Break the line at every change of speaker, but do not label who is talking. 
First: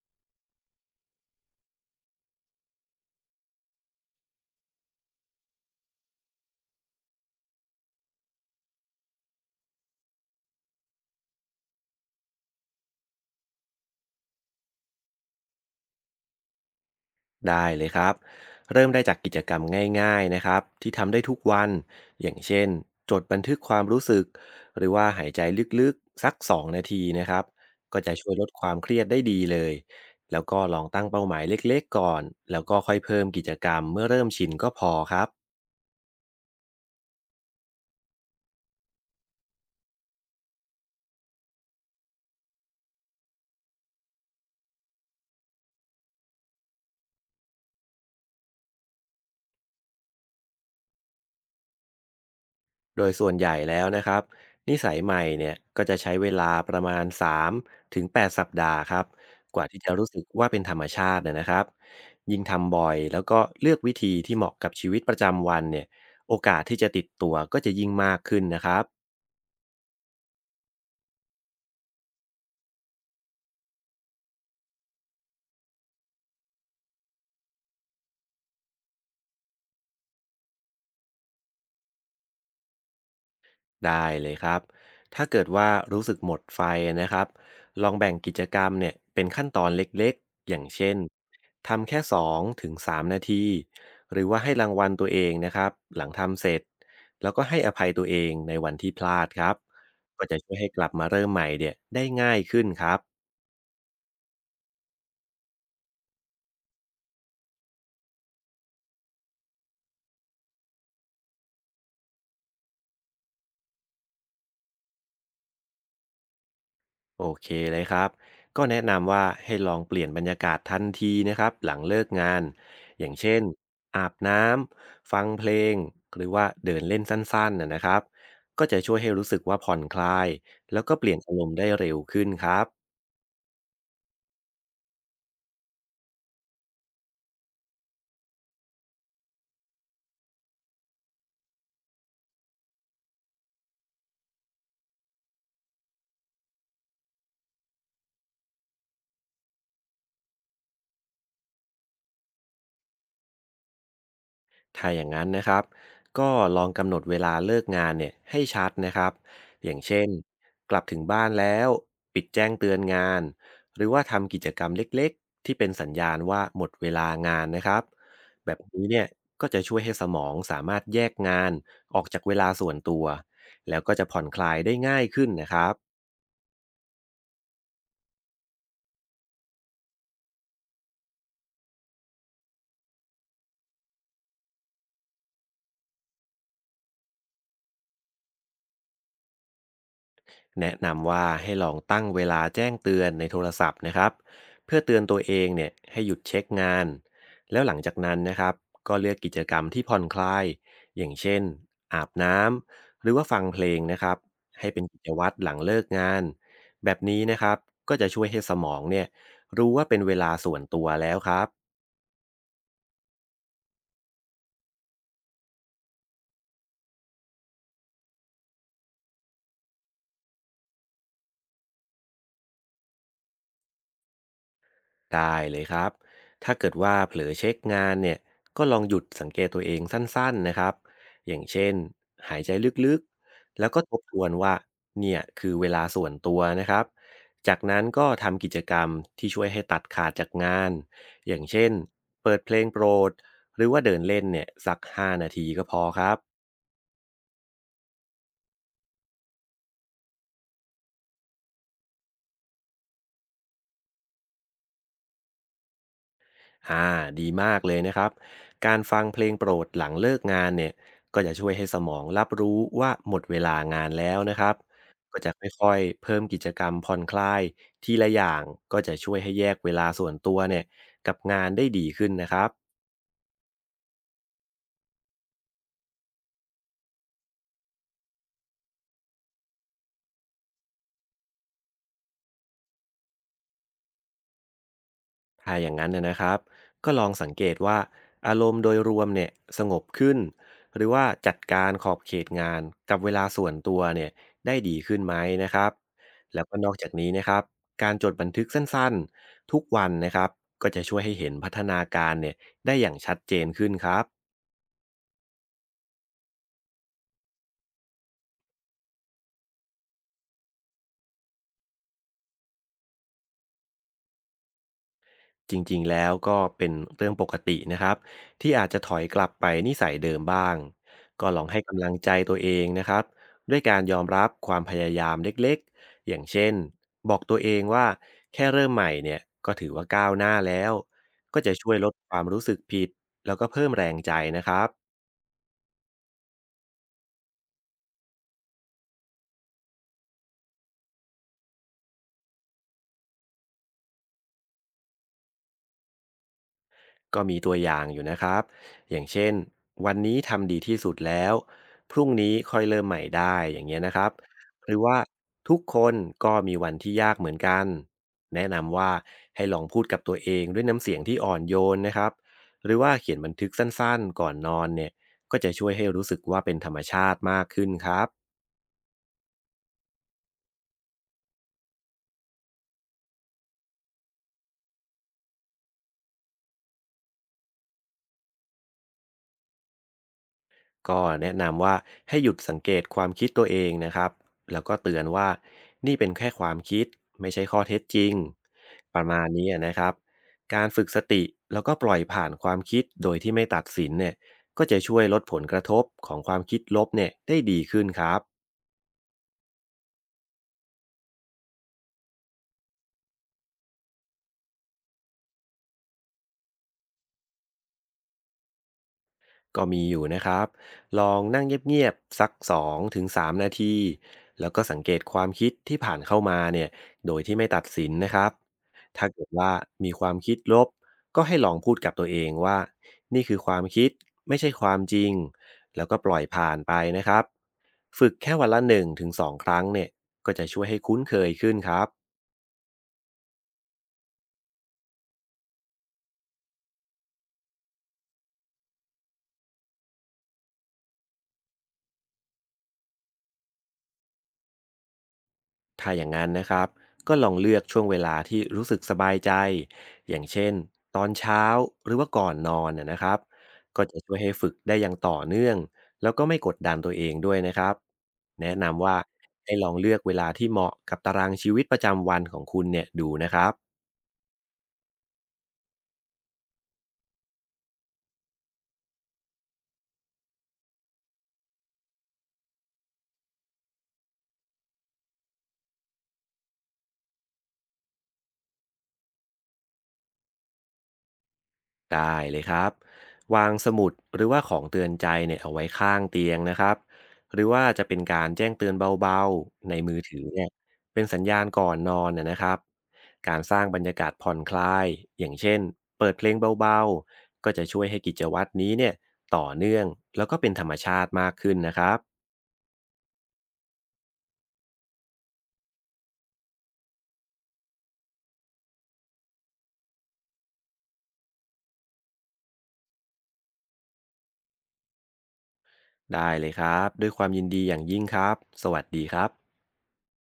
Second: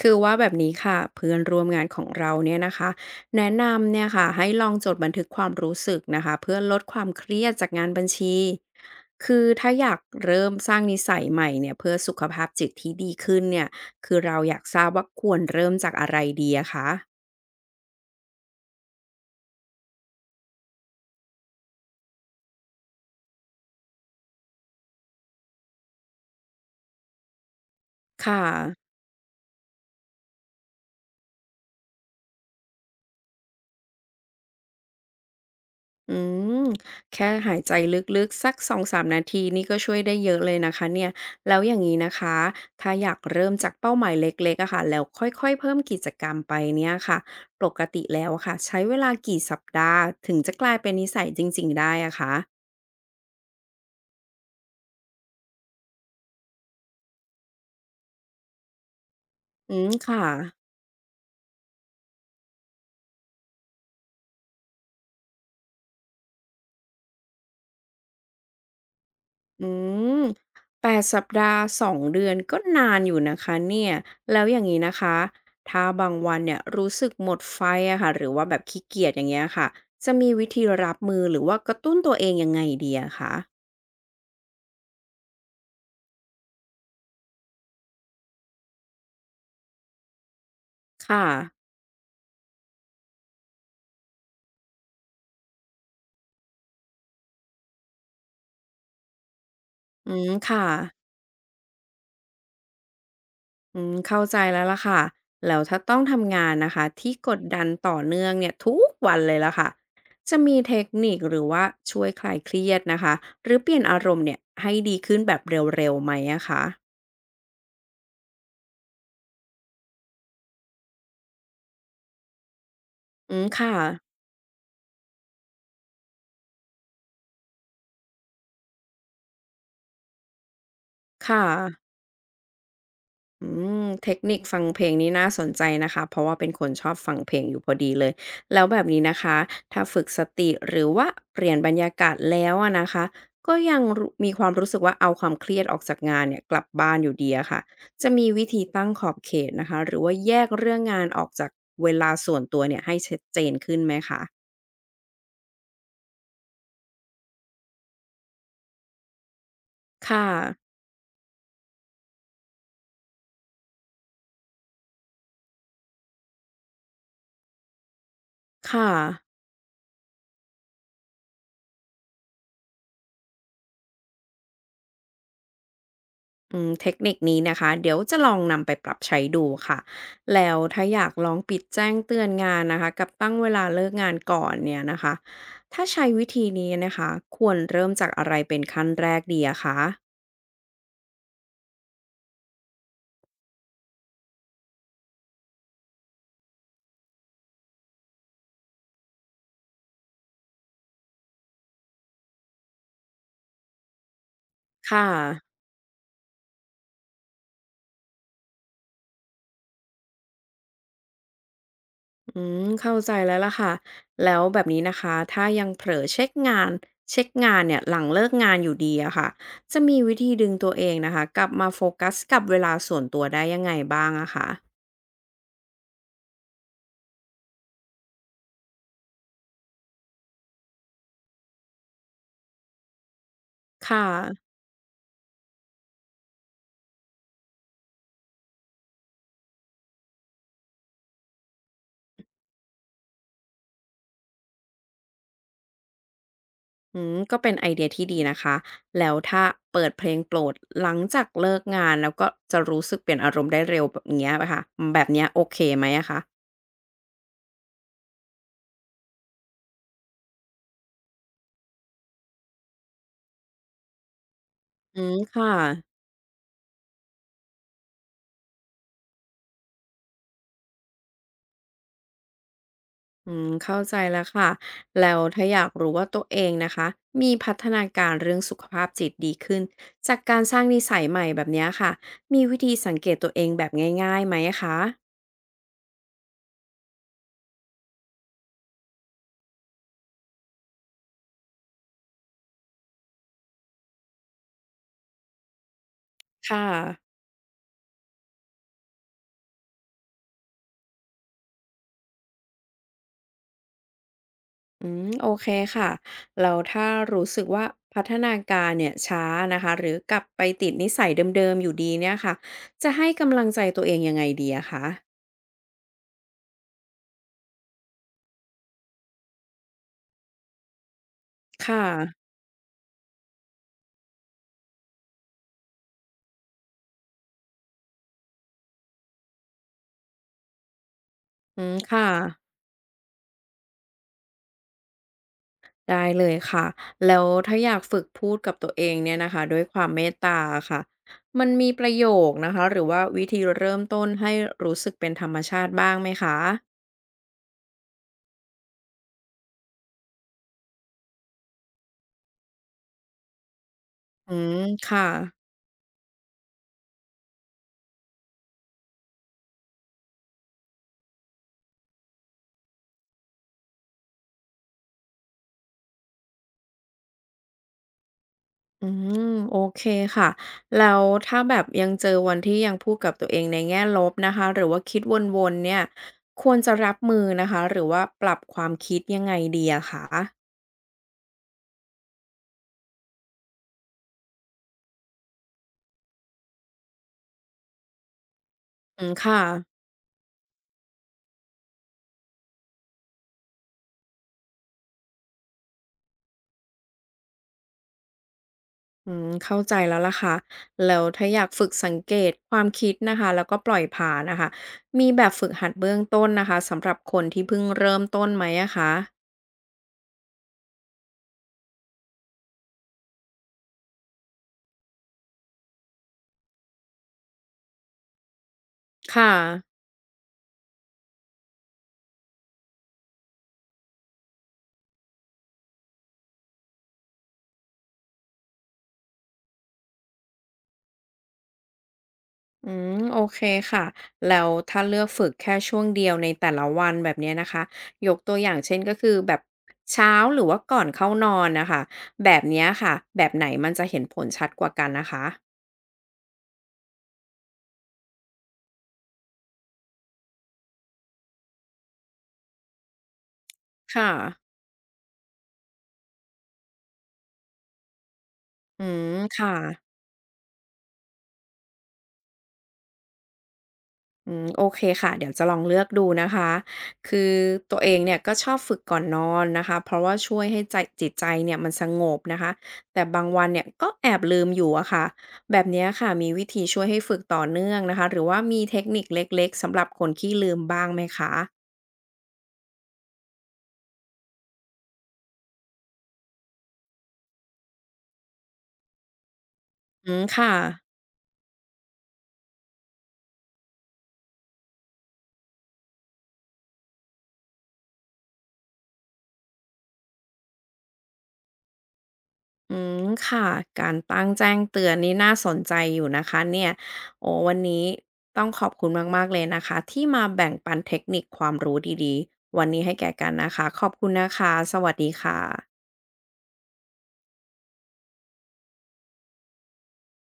คือว่าแบบนี้ค่ะเพื่อนร่วมงานของเราเนี่ยนะคะแนะนำเนี่ยค่ะให้ลองจดบันทึกความรู้สึกนะคะเพื่อลดความเครียดจากงานบัญชีคือถ้าอยากเริ่มสร้างนิสัยใหม่เนี่ยเพื่อสุขภาพจิตที่ดีขึ้นเนี่ยคือเราอยากทราบว่าควรเริ่มจากอะไรดีอะคะ
ได้เลยครับเริ่มได้จากกิจกรรมง่ายๆนะครับที่ทำได้ทุกวันอย่างเช่นจดบันทึกความรู้สึกหรือว่าหายใจลึกๆสัก2นาทีนะครับก็จะช่วย
ค่ะ
ลดความเครียดได้ดีเลยแล้วก็ลองตั้งเป้าหมายเล็กๆก่อนแล้วก็ค่อยเพิ่มกิจกรรมเมื่อเริ่มชินก็พอครับ
อืมแค่หายใจลึกๆสัก2-3นาทีนี่ก็ช่วยได้เยอะเลยนะคะเนี่ยแล้วอย่างนี้นะคะถ้าอยากเริ่มจากเป้าหมายเล็กๆอะค่ะแล้วค่อยๆเพิ่มกิจกรรมไปเนี่ยค่ะปกติแล้วอะค่ะใช้เวลากี่สัปดาห์ถึงจะกลายเป็นนิสัยจริงๆได้อะคะ
โดยส่วนใหญ่แล้วนะครับนิสัยใหม่เนี่ยก็จะใช้เวลาประมาณ3ถึง8สัปดาห์ครับกว่า
อื
ที่
ม
จะรู้สึ
ค่ะ
กว่าเป็นธรรมชาตินะครับยิ่งทำบ่อยแล้วก็เลือกวิธีที่เหมาะกับชีวิตประจำวันเนี่ยโอกาสที่จะติดตัวก็จะยิ่งมากขึ้นนะครับ
อืม8 สัปดาห์ 2 เดือนก็นานอยู่นะคะเนี่ยแล้วอย่างนี้นะคะถ้าบางวันเนี่ยรู้สึกหมดไฟอะค่ะ หรือว่าแบบขี้เกียจอย่างเงี้ยค่ะ จะมีวิธีรับมือหรือว่ากระตุ้นตัวเองยังไงดีอะคะ
ได้เลยครับ ถ้าเกิดว่ารู้สึกหมดไฟนะครับลองแบ่งกิจกรรมเนี่ยเป็นขั้นตอนเล็กๆ อย่างเช่น
ค่ะ
ทำแค่2ถึง3นาที หรือว่าให้รางวัลตัวเองนะครับหลังทำเสร็จแล้วก็ให้อภัยตัวเองในวันที่พลาดครับ
อื
ก็
ม
จะช่วย
ค่ะ
ให้กลับมาเริ่มใหม่เนี่ยได้ง่ายขึ้นครับ
อืมเข้าใจแล้วล่ะค่ะ แล้วถ้าต้องทำงานนะคะที่กดดันต่อเนื่องเนี่ยทุกวันเลยล่ะค่ะ จะมีเทคนิคหรือว่าช่วยคลายเครียดนะคะหรือเปลี่ยนอารมณ์เนี่ยให้ดีขึ้นแบบเร็วๆไหมอะคะ
โอเคเลยครับก็แนะนำว่าให้ลองเปลี่ยนบรรยากาศทันทีนะครับหลังเลิกงาน อย่าง
อื
เช่น
มค่ะ
อาบน้ำฟังเพลงหรือว่าเดินเล่นสั้นๆนะครับก็จะช่วยให้รู้สึกว่าผ่อนคลายแล้วก็เปลี่ยนอาร
ค่ะ
มณ์ได้เร็วขึ้นครับ
อืมเทคนิคฟังเพลงนี้น่าสนใจนะคะเพราะว่าเป็นคนชอบฟังเพลงอยู่พอดีเลยแล้วแบบนี้นะคะถ้าฝึกสติหรือว่าเปลี่ยนบรรยากาศแล้วอะนะคะก็ยังรมีความรู้สึกว่าเอาความเครียดออกจากงานเนี่ยกลับบ้านอยู่ดีอะค่ะจะมีวิธีตั้งขอบเขตนะคะหรือว่าแยกเรื่องงานออกจากเวลาส่วนตัวเนี่ยให้ชัดเจนขึ้นไหมคะ
ถ้าอย่างนั้นนะครับก็ลองกำหนดเวลาเลิกงานเนี่ยให้ชัดนะครับอย่างเช่น
ค่ะ
กลับถึงบ้านแล้วปิดแจ้งเตือนงาน หรือว่าทำกิจกรรมเล็กๆที่เป็นสัญญาณว่าหมดเวลางานนะครับแบบนี้
ค่ะ
เนี่ยก็จะช่วยให้สมองสามารถแยกงานออกจากเวลาส่วนตัว แล้วก็จะผ่อนคลายได้ง่ายขึ้นนะครับ
อืมเทคนิคนี้นะคะเดี๋ยวจะลองนำไปปรับใช้ดูค่ะแล้วถ้าอยากลองปิดแจ้งเตือนงานนะคะกับตั้งเวลาเลิกงานก่อนเนี่ยนะคะถ้าใช้วิธีนี้นะคะควรเริ่มจากอะไรเป็นขั้นแรกดีอะคะ
แนะนำว่าให้ลองตั้งเวลาแจ้งเตือนในโทรศัพท์นะครับเพื่อเตือนตัวเองเนี่ยให้หยุดเช็คงานแล้วหลังจากนั้นนะครับก็เลือกกิจกรรมที่ผ่อนคลายอย่างเช่นอาบน้ำหรือว่าฟังเพลงนะครับให้เป็นกิ
ค่ะ
จวัตรหลังเลิกงานแบบนี้นะครับก็จะช่วยให้สมองเนี่ยรู้ว่าเป็นเวลาส่วนตัวแล้วครับ
อืมเข้าใจแล้วล่ะค่ะแล้วแบบนี้นะคะถ้ายังเผลอเช็คงานเนี่ยหลังเลิกงานอยู่ดีอะค่ะจะมีวิธีดึงตัวเองนะคะกลับมาโฟกัสกับเวลาส่วนตัวได้ยังไงบ้างอะคะ
ได้เลยครับ ถ้าเกิดว่าเผลอเช็คงานเนี่ยก็ลองหยุดสังเกตตัวเองสั้นๆนะครับอย่างเช่นหายใจลึกๆแล้วก็ทบ
ค่ะ
ทวนว่าเนี่ยคือเวลาส่วนตัวนะครับจากนั้นก็ทำกิจกรรมที่ช่วยให้ตัดขาดจากงาน อย่างเช่นเปิดเพลงโปรดหรือว่าเดินเล่นเนี่ยสัก5นาทีก็พอครับ
อืมก็เป็นไอเดียที่ดีนะคะแล้วถ้าเปิดเพลงโปรดหลังจากเลิกงานแล้วก็จะรู้สึกเปลี่ยนอารมณ์ได้เร็วแบบเนี้ยค่ะแบบเนี้ยโอเคไหมอะคะ
อ่าดีมากเลยนะครับการฟังเพลงโปรดหลังเลิกงานเนี่ยก็จะช่วยให้สมองรับรู้ว่าหมดเวลางานแล้วนะครับ
อืม
ก็จะค
ค่ะ
่อยๆเพิ่มกิจกรรมผ่อนคลายทีละอย่างก็จะช่วยให้แยกเวลาส่วนตัวเนี่ยกับงานได้ดีขึ้นนะครับ
อืมเข้าใจแล้วค่ะแล้วถ้าอยากรู้ว่าตัวเองนะคะมีพัฒนาการเรื่องสุขภาพจิตดีขึ้นจากการสร้างนิสัยใหม่แบบเนี้ยค่ะมีวิธีสังเกตตัวเองแบบง่ายๆไหมอะคะ
ถ้าอย่างนั้นนะครับก็ลองสังเกตว่าอารมณ์โดยรวมเนี่ยสงบขึ้นหรือว่าจัดการขอบเขตงานกับเวลาส่วนตัวเนี่ยได้ดีขึ้นไหมนะครับแล้วก็
ค่ะ
นอกจากนี้นะครับการจดบันทึกสั้นๆทุกวันนะครับก็จะช่วยให้เห็นพัฒนาการเนี่ยได้อย่างชัดเจนขึ้นครับ
อืมโอเคค่ะแล้วถ้ารู้สึกว่าพัฒนาการเนี่ยช้านะคะหรือกลับไปติดนิสัยเดิมๆอยู่ดีเนี่ยค่ะจะให้กำลังใจตัวเองยังไงดีอะคะ
จริงๆแล้วก็เป็นเรื่องปกตินะครับที่อาจจะถอยกลับไปนิสัยเดิมบ้างก็ลองให้
ค่ะ
กำลังใจตัวเองนะครับด้วยการยอมรับความพยายามเล็กๆอย่างเช่นบอกตัวเองว่าแค่เริ่มใหม่เนี่ยก็ถือว่าก้าวหน้าแล้วก็จะ
อื
ช่ว
ม
ยลด
ค่ะ
ความรู้สึกผิดแล้วก็เพิ่มแรงใจนะครับ
ได้เลยค่ะแล้วถ้าอยากฝึกพูดกับตัวเองเนี่ยนะคะด้วยความเมตตาอะค่ะมันมีประโยคนะคะหรือว่าวิธีเริ่มต้นให้รู้สึกเป็นธรรมชาติบ้างไหมคะ
ก็มีตัวอย่างอยู่นะครับ อย่างเช่นวันนี้ทำดีที่สุดแล้วพรุ่งนี้ค่อยเริ่มใหม่ได้อย่างเงี้ยนะครับ
อืม
หรือว่า
ค่ะ
ทุกคนก็มีวันที่ยากเหมือนกัน แนะนำว่าให้ลองพูดกับตัวเองด้วยน้ำเสียงที่อ่อนโยนนะครับหรือว่าเขียนบันทึกสั้นๆก่อนนอนเนี่ยก็จะช่วยให้รู้สึกว่าเป็นธรรมชาติมากขึ้นครับ
อืมโอเคค่ะแล้วถ้าแบบยังเจอวันที่ยังพูดกับตัวเองในแง่ลบนะคะหรือว่าคิดวนๆเนี่ยควรจะรับมือนะคะหรือว่าปรับความคิดยังไงดีอะคะ
ก็แนะนำว่าให้หยุดสังเกตความคิดตัวเองนะครับแล้วก็เตือนว่านี่เป็นแค่ความคิดไม่ใช่ข้อเท็จจริงป
อื
ระ
ม
มาณ
ค่ะ
นี้นะครับการฝึกสติแล้วก็ปล่อยผ่านความคิดโดยที่ไม่ตัดสินเนี่ยก็จะช่วยลดผลกระทบของความคิดลบเนี่ยได้ดีขึ้นครับ
อืมเข้าใจแล้วล่ะค่ะแล้วถ้าอยากฝึกสังเกตความคิดนะคะแล้วก็ปล่อยผ่านนะคะมีแบบฝึกหัดเบื้องต้นนะคะสำหรับคนที่เพิ่งเริ่มต้นไหมอะคะ
ก็มีอยู่นะครับลองนั่งเงียบๆสักสองถึงสามนาทีแล้วก็สังเกตความคิดที่ผ่านเข้ามาเนี่ยโดยที่ไม่ตัดสินนะครับถ้าเกิ
ค่ะ
ดว่ามีความคิดลบก็ให้ลองพูดกับตัวเองว่านี่คือความคิดไม่ใช่ความจริงแล้วก็ปล่อยผ่านไปนะครับฝึกแค่วันละ1-2ครั้งเนี่ยก็จะช่วยให้คุ้นเคยขึ้นครับ
อืมโอเคค่ะแล้วถ้าเลือกฝึกแค่ช่วงเดียวในแต่ละวันแบบเนี้ยนะคะยกตัวอย่างเช่นก็คือแบบเช้าหรือว่าก่อนเข้านอนนะคะแบบเนี้ยค่ะแบบไหนมันจะเห็นผลชัดกว่ากันนะคะ
ถ้าอย่างนั้นนะครับก็ลองเลือกช่วงเวลาที่รู้สึกสบายใจอย่างเช่นตอนเช้าหรือว่าก่อนนอนนะครับก็จะ
ค่ะ
ช่วยให้ฝึกได้อย่างต่อเนื่องแล้วก็ไม่กดดันตัวเองด้วยนะครับแนะ
อื
นำว่า
มค่ะ
ให้ลองเลือกเวลาที่เหมาะกับตารางชีวิตประจำวันของคุณเนี่ยดูนะครับ
อืมโอเคค่ะเดี๋ยวจะลองเลือกดูนะคะคือตัวเองเนี่ยก็ชอบฝึกก่อนนอนนะคะเพราะว่าช่วยให้ใจจิตใจเนี่ยมันสงบนะคะแต่บางวันเนี่ยก็แอบลืมอยู่อะค่ะแบบเนี้ยค่ะมีวิธีช่วยให้ฝึกต่อเนื่องนะคะหรือว่ามีเทคนิคเล็กๆสำหรับคนขี้ลืมบ้างไหมคะ
ได้เลยครับวางสมุดหรือว่าของเตือนใจเนี่ยเอาไว้ข้างเตียงนะครับหรือว่าจะเป็นการแจ้งเตือนเบาๆในมือ
อื
ถื
ม
อเนี่ย
ค่ะ
เป็นสัญญาณก่อนนอนนะครับการสร้างบรรยากาศผ่อนคลายอย่างเช่นเปิดเพลงเบาๆก็จะช่วยให้กิจวัตรนี้เนี่ยต่อเนื่องแล้วก็เป็นธรรมชาติมากขึ้นนะครับ
อืมค่ะการตั้งแจ้งเตือนนี่น่าสนใจอยู่นะคะเนี่ยโอ้วันนี้ต้องขอบคุณมากๆเลยนะคะที่มาแบ่งปันเทคนิคความรู้ดีๆวันนี้ให้แก่กันนะคะขอบคุณนะคะสวัสดีค่ะ
ได้เลยครับด้วยความยินดีอย่างยิ่งครับสวัสดีครับ